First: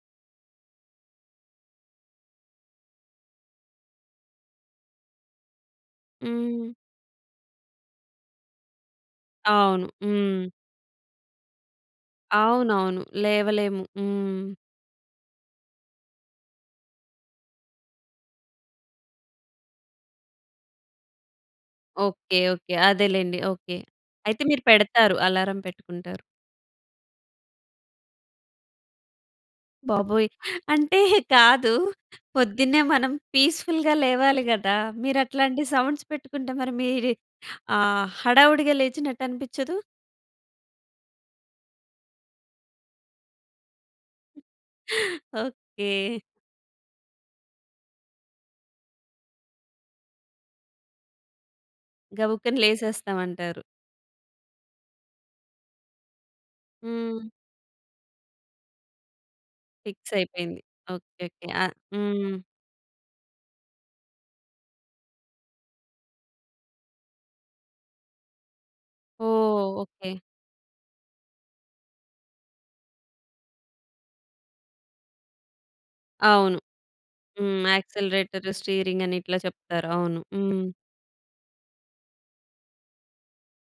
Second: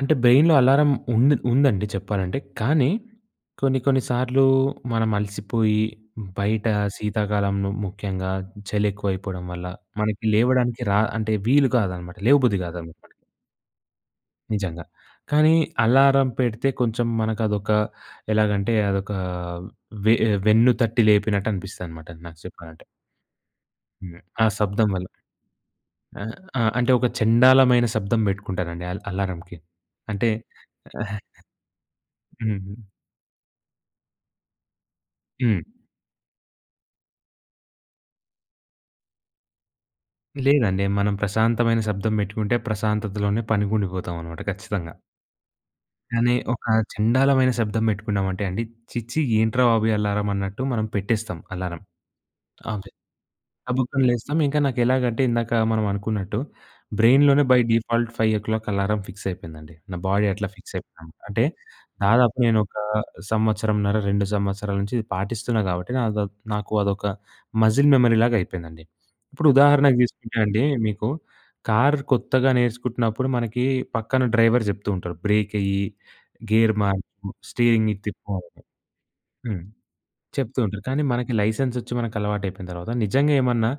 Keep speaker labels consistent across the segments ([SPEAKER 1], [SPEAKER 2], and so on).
[SPEAKER 1] అంటే బ్రెయిన్‌లో అలారం ఉందిన్ ఉందండి చెప్పాలంటే, కానీ కొన్ని కొన్ని సార్లూ మనం అలసిపోయి, బయటా
[SPEAKER 2] హ్మ్.
[SPEAKER 1] శీతాకాలంలో ముఖ్యంగా చలెక్కువయిపోవడం వల్ల,
[SPEAKER 2] అవును.
[SPEAKER 1] మనకి
[SPEAKER 2] హ్మ్.
[SPEAKER 1] లేవడానికి రా అంటే, వీలు కాదనమాట. లేవబుద్ధి
[SPEAKER 2] అవునవును.
[SPEAKER 1] గాదనమాట.
[SPEAKER 2] లేవలేము. హ్మ్.
[SPEAKER 1] నిజంగా. కానీ అలారం పెడితే కొంచం మనకదొకా, ఎలాగంటే, అదొకా వే ఆహ్, వెన్ను తట్టి లేపినట్టు అనిపిస్తుందనమాట నాకు
[SPEAKER 2] ఓకే. ఓకే.
[SPEAKER 1] చెప్పాలంటే.
[SPEAKER 2] అదేలెండి. ఓకే.
[SPEAKER 1] హ్మ్.
[SPEAKER 2] అయితే
[SPEAKER 1] ఆ
[SPEAKER 2] మీరు
[SPEAKER 1] శబ్దం వల్ల.
[SPEAKER 2] పెడతారు. అలారం పెట్టుకుంటారు.
[SPEAKER 1] ఆ! ఆ! అంటే, ఒక చెండాలమైన శబ్దం బెట్టుకుంటానండి అల్ అలారంకి. అంటే
[SPEAKER 2] బాబోయ్! అంటే, కాదు, పొద్దున్నే
[SPEAKER 1] హ్మ్.
[SPEAKER 2] మనం పీస్‌ఫుల్‌గా లేవాలి గదా!
[SPEAKER 1] హ్మ్.
[SPEAKER 2] మీరట్లాంటి సౌండ్స్ పెట్టుకుంటే, మరి మీరీ ఆహ్, హడావుడిగా లేచినట్టనిపిచ్చదు?
[SPEAKER 1] లేదండి. మనం ప్రశాంతమైన శబ్దం పెట్టుకుంటే ప్రశాంతతలోనే పనికుండిపోతామనమాట ఖచ్చితంగా.
[SPEAKER 2] ఓకే.
[SPEAKER 1] కానీ ఒక చెండాలమైన శబ్దం పెట్టుకున్నామంటే అండి, ఛీ! ఛీ! ఏంట్రా బాబు ఈ అలారం అన్నట్టు మనం పెట్టేస్తాం అలారం
[SPEAKER 2] గబుక్కన
[SPEAKER 1] అవి.
[SPEAKER 2] లేసేస్తావంటారు.
[SPEAKER 1] గబుక్కన లేస్తాం ఇంక నాకెలాగంటే, ఇందాక మనవనుకున్నట్టు,
[SPEAKER 2] హ్మ్.
[SPEAKER 1] బ్రెయిన్‌లోనే బై డిఫాల్ట్ 5:00 అలారం ఫిక్సయిపోయిందండి. నా బాడీ అట్లా
[SPEAKER 2] ఫిక్సయిపోయింది.
[SPEAKER 1] ఫిక్సయిపోయింది.
[SPEAKER 2] ఓకే.
[SPEAKER 1] అంటే,
[SPEAKER 2] ఓకే. ఆహ్
[SPEAKER 1] దాదాపు
[SPEAKER 2] హ్మ్.
[SPEAKER 1] నేను ఒక సంవత్సరంన్నర, 2 సంవత్సరాల నించి ఇది పాటిస్తున్నా గాబట్టి, నాదో నాకు అదొక మజిల్ మెమరీలాగయిపోయిందండి. ఇప్పుడు
[SPEAKER 2] ఓహ్!
[SPEAKER 1] ఉదాహరణకి
[SPEAKER 2] ఓకే.
[SPEAKER 1] తీసుకుంటే అండీ, మీకు కార్ కొత్తగా నేర్చుకుంటున్నప్పుడు, మనకీ పక్కన డ్రైవర్ జెప్తూ ఉంటరు, బ్రేకెయ్యి,
[SPEAKER 2] అవును.
[SPEAKER 1] గేర్ మార్చు,
[SPEAKER 2] హ్మ్.
[SPEAKER 1] స్టీరింగిటు తిప్పు
[SPEAKER 2] యాక్సలరేటరు,
[SPEAKER 1] అని
[SPEAKER 2] స్టీరింగ‌ని ఇట్లా
[SPEAKER 1] హ్మ్.
[SPEAKER 2] చెప్తారు. అవును. హ్మ్.
[SPEAKER 1] చెప్తూంటరు, కానీ మనకి లైసెన్సొచ్చి మనకలవాటయిపోయిన తరవాత, నిజంగ ఏమన్నా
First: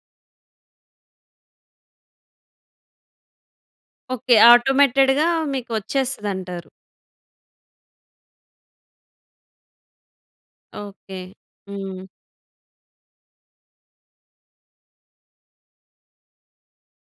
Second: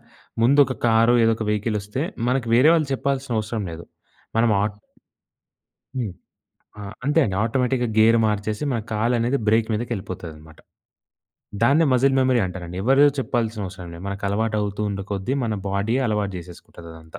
[SPEAKER 1] ముందొక కారో, ఏదొక వెహికలొస్తే, మనకి వేరే వాళ్ళు చెప్పాల్సిన అవసరం లేదు.
[SPEAKER 2] ఓకే.
[SPEAKER 1] మనం ఆట్
[SPEAKER 2] ఆటోమేటెడ్‌గా
[SPEAKER 1] హ్మ్.
[SPEAKER 2] మీకొచ్చేస్తదంటారు.
[SPEAKER 1] ఆ! అంతే అండి. ఆటోమేటిక్‌గా గేర్ మార్చేసి, మన కాలనేది బ్రేక్ మీదకెళ్ళిపోతాదనమాట.
[SPEAKER 2] ఓకే.
[SPEAKER 1] దాన్నే
[SPEAKER 2] హ్మ్.
[SPEAKER 1] మజిల్ మెమరీ అంటారండి. ఎవరో చెప్పాల్సిన అవసరం లేదు, మనకలవాటవుతూ ఉండే కొద్దీ, మన బాడీయే అలవాటు చేసేసుకుంటదదంతా.